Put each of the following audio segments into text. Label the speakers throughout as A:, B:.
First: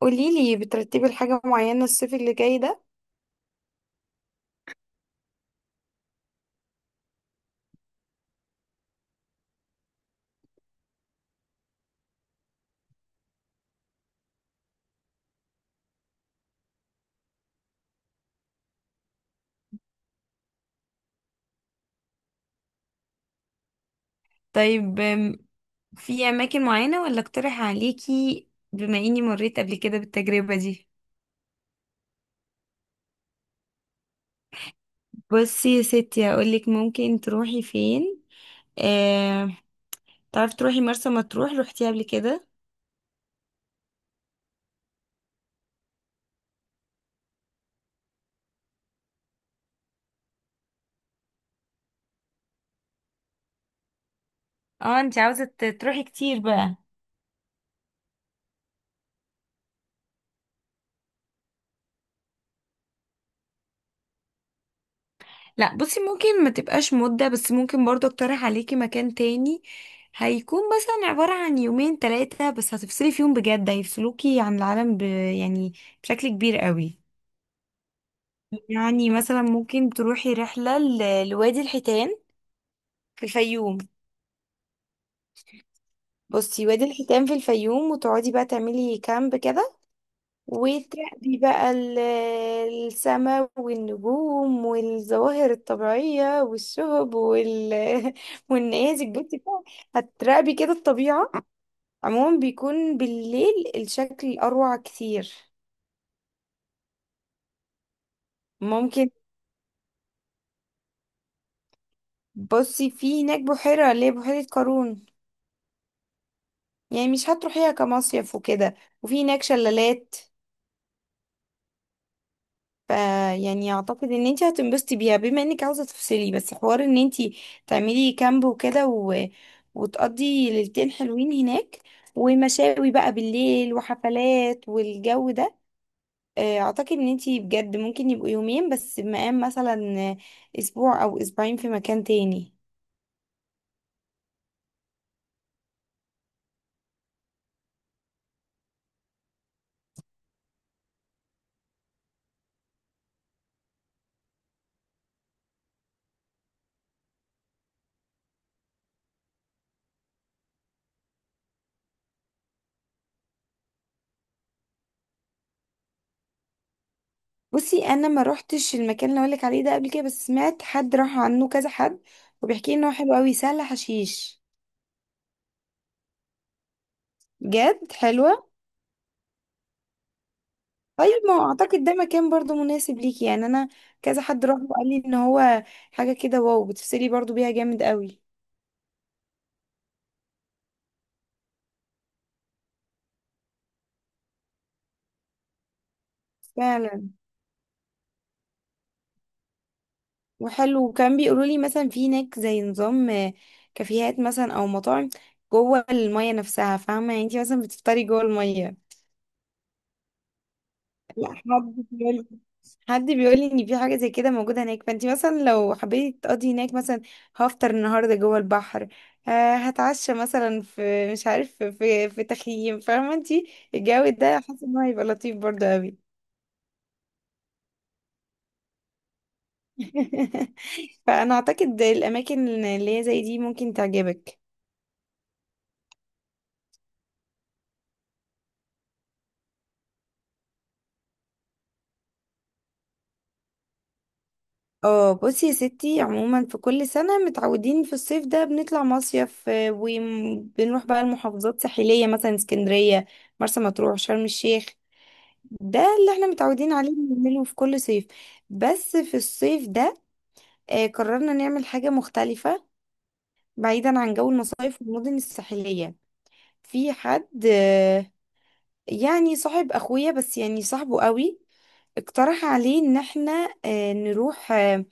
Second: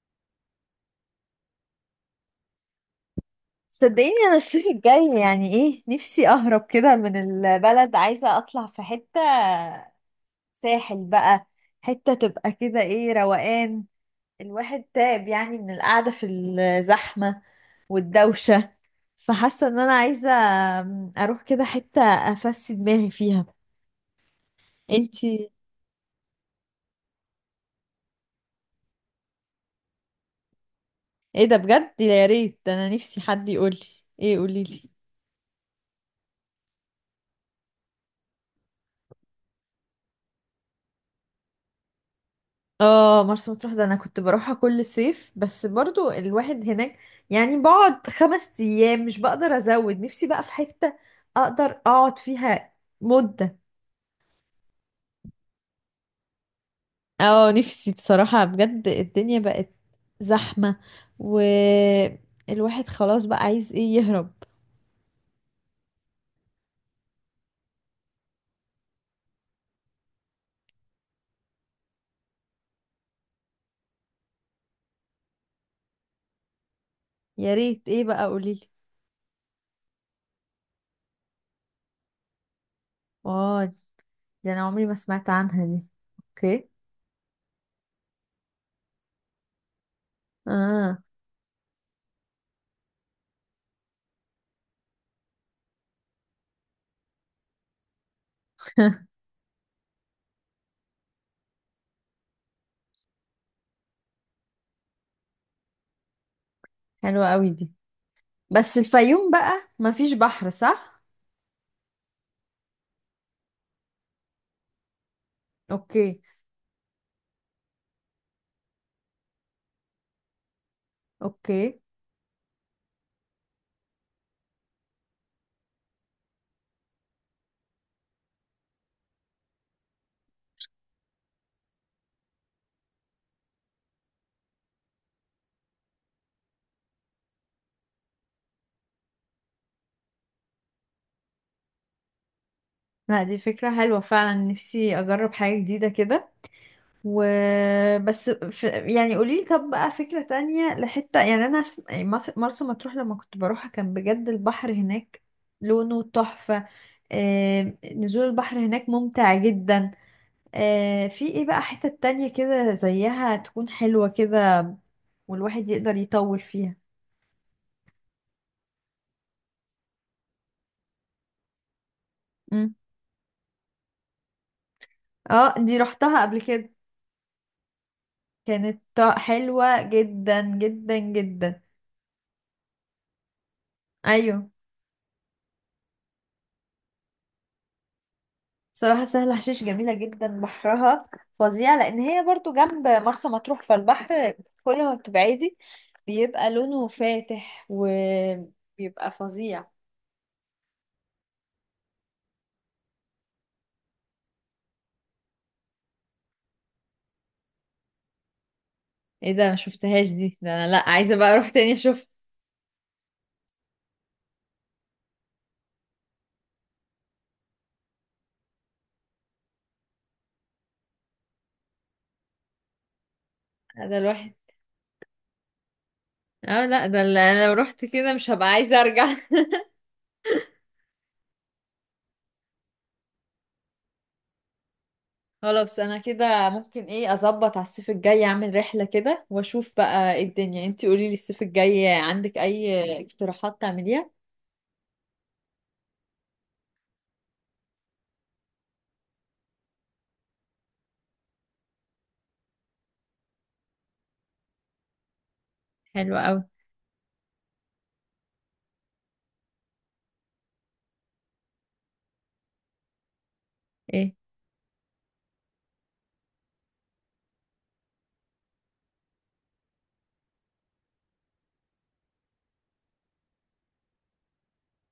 A: قوليلي بترتبي لحاجة معينة الصيف اللي جاي ده؟
B: صدقيني، انا الصيف الجاي يعني ايه. نفسي اهرب كده من البلد، عايزة اطلع في حتة ساحل بقى. حتة تبقى كده ايه، روقان. الواحد تعب يعني من القعدة في الزحمة والدوشة. فحاسة ان انا عايزة اروح كده حتة افسي دماغي فيها.
A: طيب،
B: انتي؟
A: في اماكن معينة ولا اقترح عليكي بما اني مريت قبل كده بالتجربة دي؟
B: ايه ده بجد، يا ريت. ده انا نفسي حد يقولي. ايه، قوليلي.
A: بصي يا ستي، هقولك ممكن تروحي فين. آه... تعرفي تروحي مرسى مطروح؟ روحتيها قبل كده؟
B: اه، مرسى مطروح. ده انا كنت بروحها كل صيف، بس برضو الواحد هناك يعني بقعد 5 ايام. مش بقدر ازود نفسي بقى في حتة اقدر اقعد فيها مدة.
A: اه، انت عاوزة تروحي كتير بقى.
B: اه، نفسي بصراحة بجد. الدنيا بقت زحمة، والواحد خلاص بقى عايز ايه، يهرب.
A: لا بصي، ممكن ما تبقاش مدة، بس ممكن برضو اقترح عليكي مكان تاني. هيكون مثلا عبارة عن يومين ثلاثة بس هتفصلي فيهم بجد، هيفصلوكي عن العالم يعني بشكل كبير قوي.
B: يا ريت، ايه بقى، قوليلي.
A: يعني مثلا ممكن تروحي رحلة لوادي الحيتان في
B: اه،
A: الفيوم.
B: دي انا عمري ما سمعت عنها دي.
A: بصي،
B: اوكي.
A: وادي الحيتان في الفيوم، وتقعدي بقى تعملي كامب كده،
B: اه.
A: وتراقبي بقى السماء والنجوم والظواهر الطبيعية والشهب والنيازك. بصي بقى هتراقبي كده الطبيعة. عموما بيكون بالليل الشكل أروع كتير.
B: حلوة قوي دي. بس
A: ممكن،
B: الفيوم بقى مفيش بحر، صح؟
A: بصي في هناك بحيرة اللي هي بحيرة قارون.
B: اوكي.
A: يعني مش هتروحيها كمصيف وكده، وفي هناك شلالات.
B: اوكي.
A: ف يعني اعتقد ان انت هتنبسطي بيها، بما انك عاوزه تفصلي، بس حوار ان انت تعملي كامب وكده وتقضي ليلتين حلوين هناك، ومشاوي بقى بالليل وحفلات والجو ده. اعتقد ان انت بجد ممكن يبقوا يومين بس، مقام مثلا اسبوع او اسبوعين في مكان تاني.
B: لا، دي فكرة حلوة فعلا، نفسي أجرب حاجة جديدة كده. و يعني قوليلي، طب بقى فكرة تانية لحتة. يعني أنا مرسى مطروح لما كنت بروحها كان بجد البحر هناك لونه تحفة. نزول البحر هناك ممتع جدا. في ايه بقى حتة تانية كده زيها تكون حلوة كده والواحد يقدر يطول فيها.
A: بصي، انا ما روحتش المكان اللي اقولك عليه ده قبل كده، بس سمعت حد راح عنه، كذا حد، وبيحكي
B: مم.
A: لي ان هو حلو قوي، سهل حشيش.
B: اه، دي رحتها قبل كده،
A: جد حلوة.
B: كانت حلوة جدا جدا
A: طيب، ما هو
B: جدا.
A: اعتقد ده مكان برضو مناسب ليكي. يعني انا كذا حد
B: ايوه.
A: راح وقال لي ان هو حاجة كده واو، بتفصلي برضو بيها جامد قوي.
B: صراحة سهل حشيش جميلة جدا، بحرها فظيع، لأن هي برضو جنب مرسى مطروح. فالبحر كل ما بتبعدي بيبقى لونه
A: فعلا،
B: فاتح وبيبقى فظيع.
A: وحلو. وكان بيقولوا لي مثلا في هناك زي نظام كافيهات مثلا او مطاعم جوه المية نفسها، فاهمة يعني انتي مثلا بتفطري جوه المية.
B: ايه ده، ما شفتهاش دي. ده انا لا، عايزه بقى
A: لا،
B: اروح تاني
A: حد
B: اشوف.
A: حد بيقول لي ان في حاجه زي كده موجوده هناك. فانت مثلا لو حبيتي تقضي هناك، مثلا هفطر النهارده جوه البحر، هتعشى مثلا في، مش عارف، في تخييم، فاهمه انت
B: ده
A: الجو
B: الواحد
A: ده. حاسه ان هو هيبقى لطيف برضه قوي.
B: اه، لا، ده اللي انا لو رحت كده مش هبقى عايزه ارجع.
A: فانا اعتقد الاماكن اللي هي زي دي ممكن تعجبك.
B: خلاص، انا كده ممكن ايه، اظبط على الصيف الجاي، اعمل رحله كده واشوف بقى ايه الدنيا. انتي قولي لي، الصيف الجاي عندك اي اقتراحات تعمليها؟
A: اه بصي يا ستي، عموما في كل سنة متعودين في الصيف ده بنطلع مصيف، وبنروح بقى المحافظات الساحلية، مثلا اسكندرية، مرسى مطروح، شرم الشيخ. ده اللي
B: حلوة
A: احنا
B: قوي.
A: متعودين عليه بنعمله في كل صيف. بس في الصيف ده قررنا نعمل حاجة مختلفة بعيدا
B: ايه؟
A: عن جو المصايف والمدن الساحلية. في حد، يعني صاحب اخويا، بس يعني صاحبه قوي، اقترح عليه ان احنا نروح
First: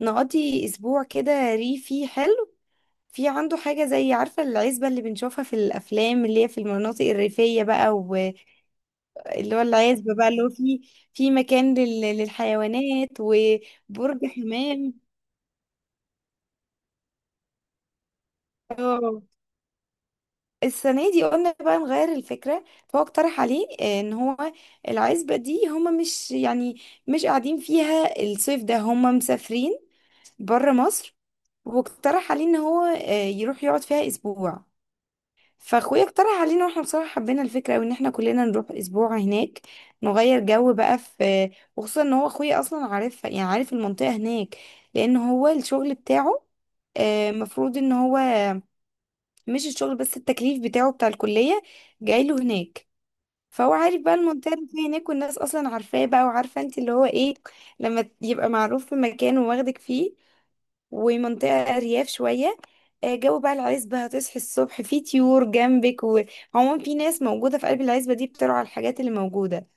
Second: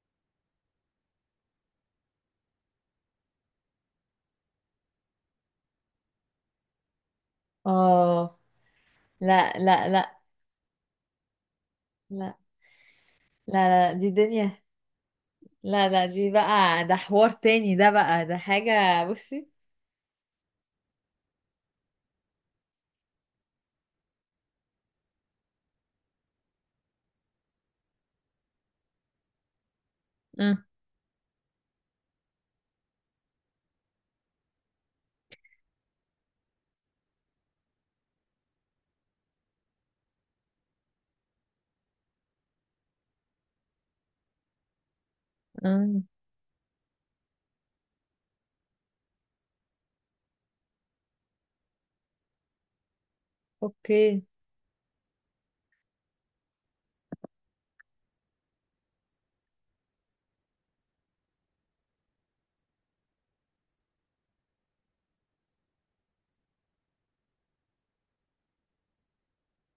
A: نقضي اسبوع كده ريفي حلو. في عنده حاجة زي، عارفة، العزبة اللي بنشوفها في الأفلام، اللي هي في المناطق الريفية بقى.
B: اه. لا،
A: اللي هو
B: لا،
A: العزبة
B: لا،
A: بقى، اللي هو فيه في مكان
B: لا،
A: للحيوانات
B: لا، لا. دي
A: وبرج
B: دنيا.
A: حمام.
B: لا، لا، دي بقى، ده حوار تاني، ده بقى ده حاجة.
A: اه،
B: بصي.
A: السنة دي قلنا بقى نغير الفكرة. فهو اقترح عليه ان هو العزبة دي هما، مش يعني، مش قاعدين فيها الصيف ده، هما مسافرين
B: اه،
A: بره مصر. واقترح عليه ان هو يروح يقعد فيها اسبوع. فاخويا اقترح علينا، واحنا بصراحه حبينا الفكره قوي، ان احنا كلنا نروح اسبوع هناك نغير جو بقى. في، وخصوصا ان هو اخويا اصلا عارف، يعني عارف المنطقه هناك، لان هو الشغل
B: اه.
A: بتاعه، مفروض ان هو، مش الشغل بس، التكليف بتاعه بتاع الكليه جاي له هناك. فهو عارف بقى
B: اوكي.
A: المنطقه اللي فيها هناك، والناس اصلا عارفاه بقى، وعارفه انت اللي هو ايه لما يبقى معروف في مكان وواخدك فيه. ومنطقة أرياف شوية، جو بقى العزبة، هتصحي الصبح في طيور جنبك، وعموما في ناس موجودة في قلب العزبة دي بترعى الحاجات اللي موجودة.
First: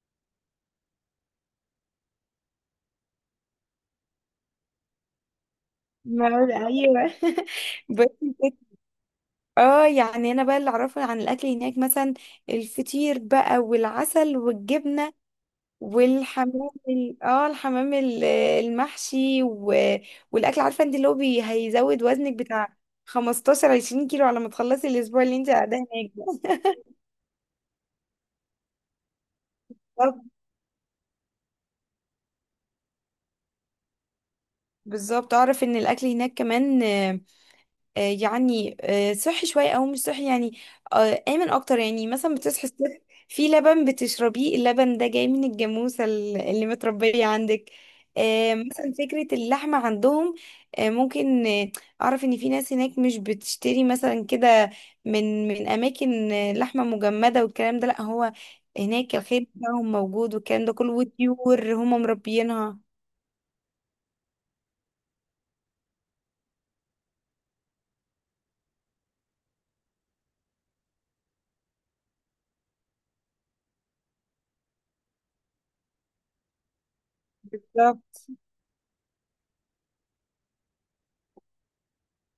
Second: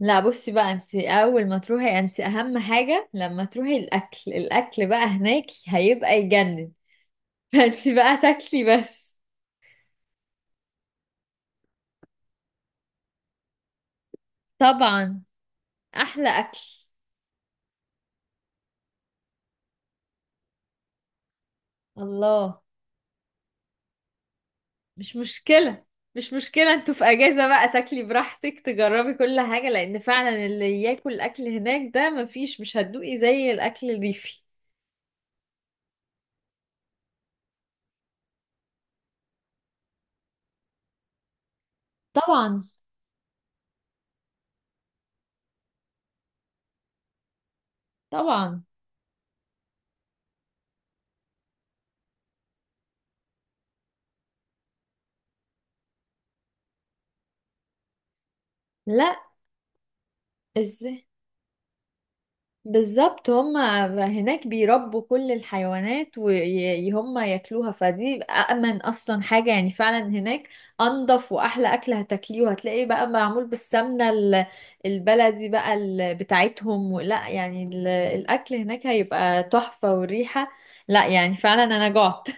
B: لا، بصي بقى. انت اول ما تروحي، انت اهم حاجة لما تروحي الاكل. الاكل بقى هناك هيبقى
A: معقول،
B: يجنن.
A: ايوه.
B: فانت
A: ب...
B: بقى تاكلي بس.
A: اه يعني انا بقى اللي اعرفه عن الاكل هناك مثلا، الفطير بقى والعسل والجبنه،
B: طبعا. احلى اكل.
A: والحمام الحمام المحشي والاكل، عارفه انت اللي هو هيزود وزنك
B: الله.
A: بتاع 15 20 كيلو على ما تخلصي
B: مش
A: الاسبوع اللي انت قاعده
B: مشكلة،
A: هناك.
B: مش مشكلة. انتوا في اجازة بقى، تاكلي براحتك، تجربي كل حاجة. لان
A: ده
B: فعلا اللي ياكل اكل هناك، ده مفيش، مش هتدوقي زي الاكل الريفي.
A: بالظبط، اعرف ان الاكل هناك كمان، يعني صحي شويه، او مش صحي يعني، امن اكتر. يعني مثلا
B: طبعا.
A: بتصحي الصبح في لبن بتشربيه، اللبن ده جاي من الجاموسه اللي متربيه عندك.
B: طبعا.
A: مثلا فكره اللحمه عندهم، ممكن، اعرف ان في ناس هناك مش بتشتري مثلا كده من اماكن لحمه مجمده والكلام ده. لا هو هناك
B: لا،
A: الخير بتاعهم موجود والكلام ده كله،
B: ازاي.
A: وطيور هم مربيينها.
B: بالظبط، هم هناك بيربوا كل الحيوانات وهم ياكلوها. فدي أأمن أصلا حاجة يعني فعلا هناك. أنضف وأحلى أكل هتاكليه، وهتلاقيه بقى معمول بالسمنة البلدي بقى بتاعتهم. لا يعني الأكل هناك هيبقى تحفة. والريحة، لا يعني فعلا أنا جعت.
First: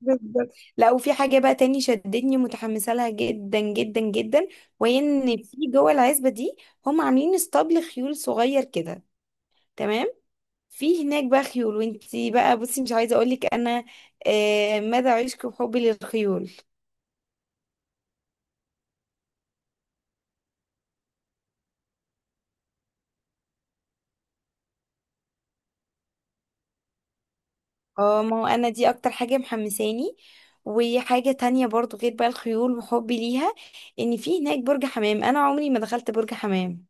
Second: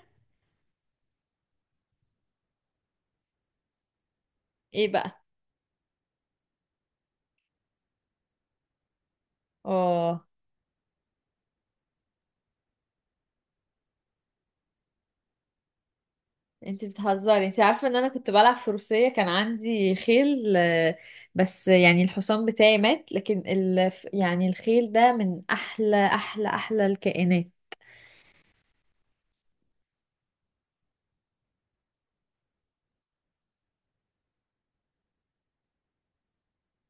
A: بالظبط. لا، وفي حاجة بقى تاني شدتني، متحمسة لها جدا جدا جدا،
B: إيه
A: وهي
B: بقى؟
A: ان في جوه العزبة دي هم عاملين اسطبل خيول صغير كده. تمام،
B: اه،
A: في هناك بقى خيول، وانتي بقى بصي مش عايزة اقولك انا مدى عشقي وحبي للخيول.
B: انت بتهزري؟ انت عارفه ان انا كنت بلعب فروسيه، كان عندي خيل. بس يعني الحصان بتاعي مات، لكن يعني الخيل ده من احلى احلى احلى الكائنات.
A: اه، ما هو انا دي اكتر حاجة محمساني. وحاجة تانية برضو، غير بقى الخيول وحبي ليها، ان في هناك برج حمام، انا عمري ما دخلت برج حمام.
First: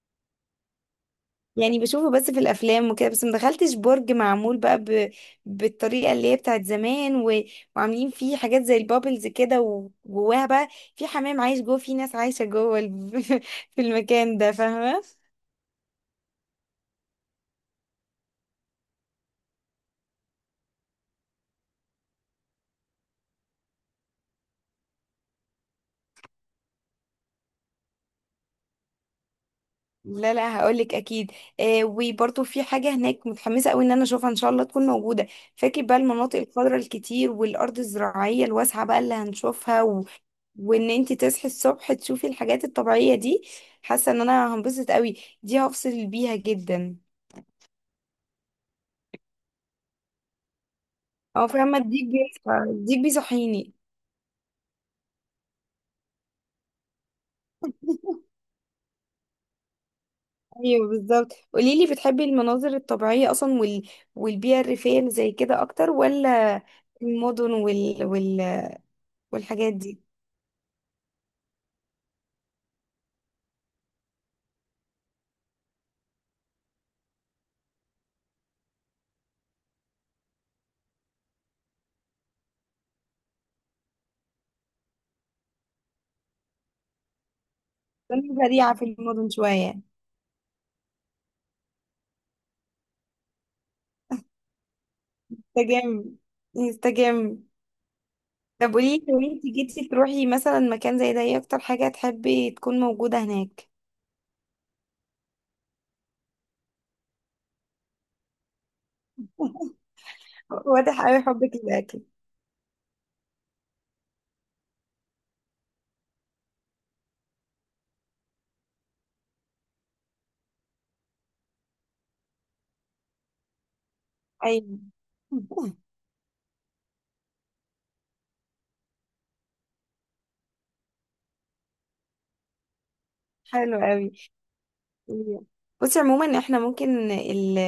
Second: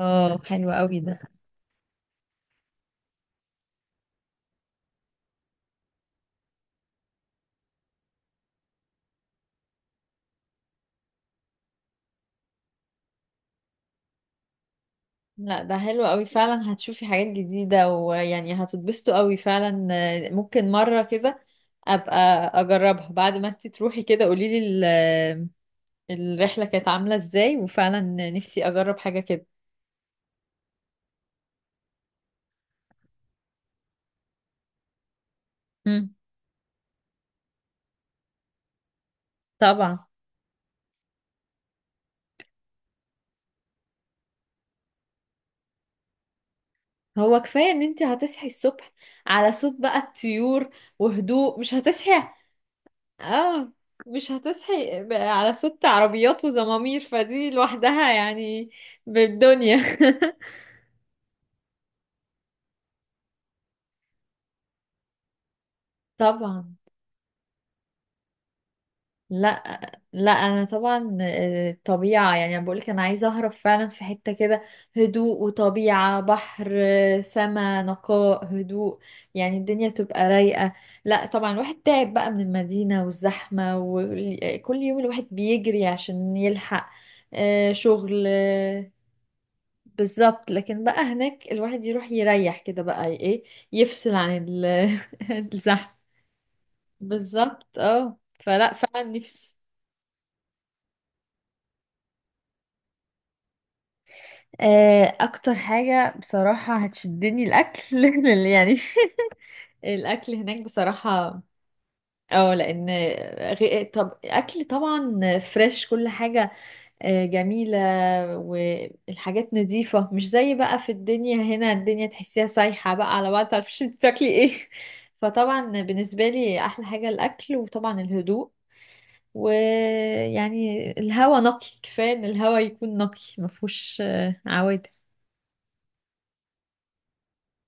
B: اه، حلو قوي ده.
A: يعني بشوفه بس في الافلام وكده، بس ما دخلتش برج معمول بقى بالطريقه اللي هي بتاعت زمان، وعاملين فيه حاجات زي البابلز كده، وجواها بقى في حمام عايش جوه، في ناس عايشه جوه في المكان ده، فاهمه.
B: لا، ده حلو قوي فعلا، هتشوفي حاجات جديده ويعني هتتبسطوا قوي فعلا. ممكن مره كده ابقى اجربها. بعد ما انت تروحي كده قولي لي الرحله كانت عامله ازاي. وفعلا نفسي اجرب حاجه كده.
A: لا لا، هقولك اكيد. وبرضه في حاجه هناك متحمسه قوي ان انا اشوفها، ان شاء الله تكون موجوده. فاكر بقى
B: مم،
A: المناطق الخضراء الكتير والارض الزراعيه الواسعه بقى اللي هنشوفها
B: طبعا.
A: وان انت تصحي الصبح تشوفي الحاجات الطبيعيه دي، حاسه ان انا هنبسط قوي، دي هفصل بيها جدا.
B: هو كفاية ان انت هتصحي الصبح على صوت بقى الطيور
A: اه
B: وهدوء، مش
A: فاهمه،
B: هتصحي؟
A: الديك
B: اه،
A: بيصحيني.
B: مش هتصحي على صوت عربيات وزمامير. فدي لوحدها يعني بالدنيا.
A: ايوه بالظبط. قوليلي، بتحبي المناظر الطبيعيه اصلا والبيئه الريفيه اللي زي كده اكتر، ولا
B: طبعا.
A: المدن
B: لا،
A: والحاجات دي؟
B: لا، انا طبعا طبيعة. يعني انا بقولك انا عايزة اهرب فعلا في حتة كده، هدوء وطبيعة، بحر سما، نقاء، هدوء. يعني الدنيا تبقى رايقة. لا طبعا، الواحد تعب بقى من المدينة والزحمة، وكل يوم الواحد بيجري عشان يلحق شغل.
A: كنت بديعة في المدن شوية.
B: بالظبط. لكن بقى هناك الواحد يروح يريح كده بقى ايه، يفصل عن الزحمة.
A: انسجام، انسجام.
B: بالظبط، اه، فلا
A: طب قولي
B: فعلا
A: لي، لو انت
B: نفسي.
A: جيتي تروحي مثلا مكان زي ده، ايه اكتر حاجة تحبي تكون موجودة هناك؟
B: اكتر حاجة بصراحة هتشدني الاكل. لأن يعني الاكل هناك
A: واضح قوي
B: بصراحة.
A: حبك للأكل.
B: اه، لان طب اكل طبعا فريش كل حاجة. جميلة. والحاجات نظيفة مش زي بقى في الدنيا هنا، الدنيا تحسيها سايحة بقى على بعض، متعرفيش انت تاكلي ايه.
A: ايوه.
B: فطبعا بالنسبة لي احلى حاجة الاكل، وطبعا الهدوء. ويعني الهوا نقي، كفاية ان الهوا يكون نقي
A: حلو
B: مفهوش
A: قوي.
B: عوادم.
A: بصي عموما، احنا ممكن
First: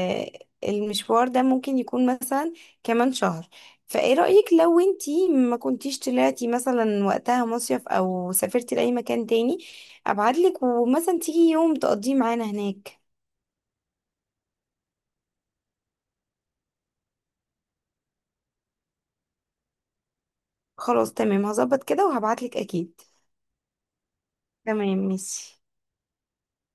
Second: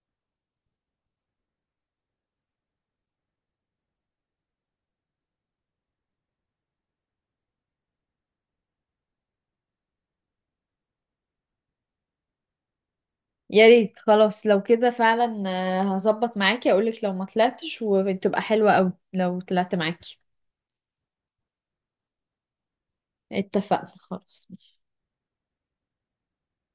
A: المشوار ده ممكن يكون مثلا كمان شهر، فايه رأيك لو انتي ما كنتيش طلعتي مثلا وقتها مصيف او سافرتي لأي مكان تاني، ابعتلك ومثلا تيجي يوم تقضيه معانا هناك.
B: يا ريت. خلاص، لو كده فعلا هظبط معاكي. اقولك لو ما طلعتش وتبقى حلوة اوي لو طلعت معاكي.
A: خلاص تمام، هظبط كده وهبعتلك اكيد.
B: اتفقنا خلاص.
A: تمام ماشي.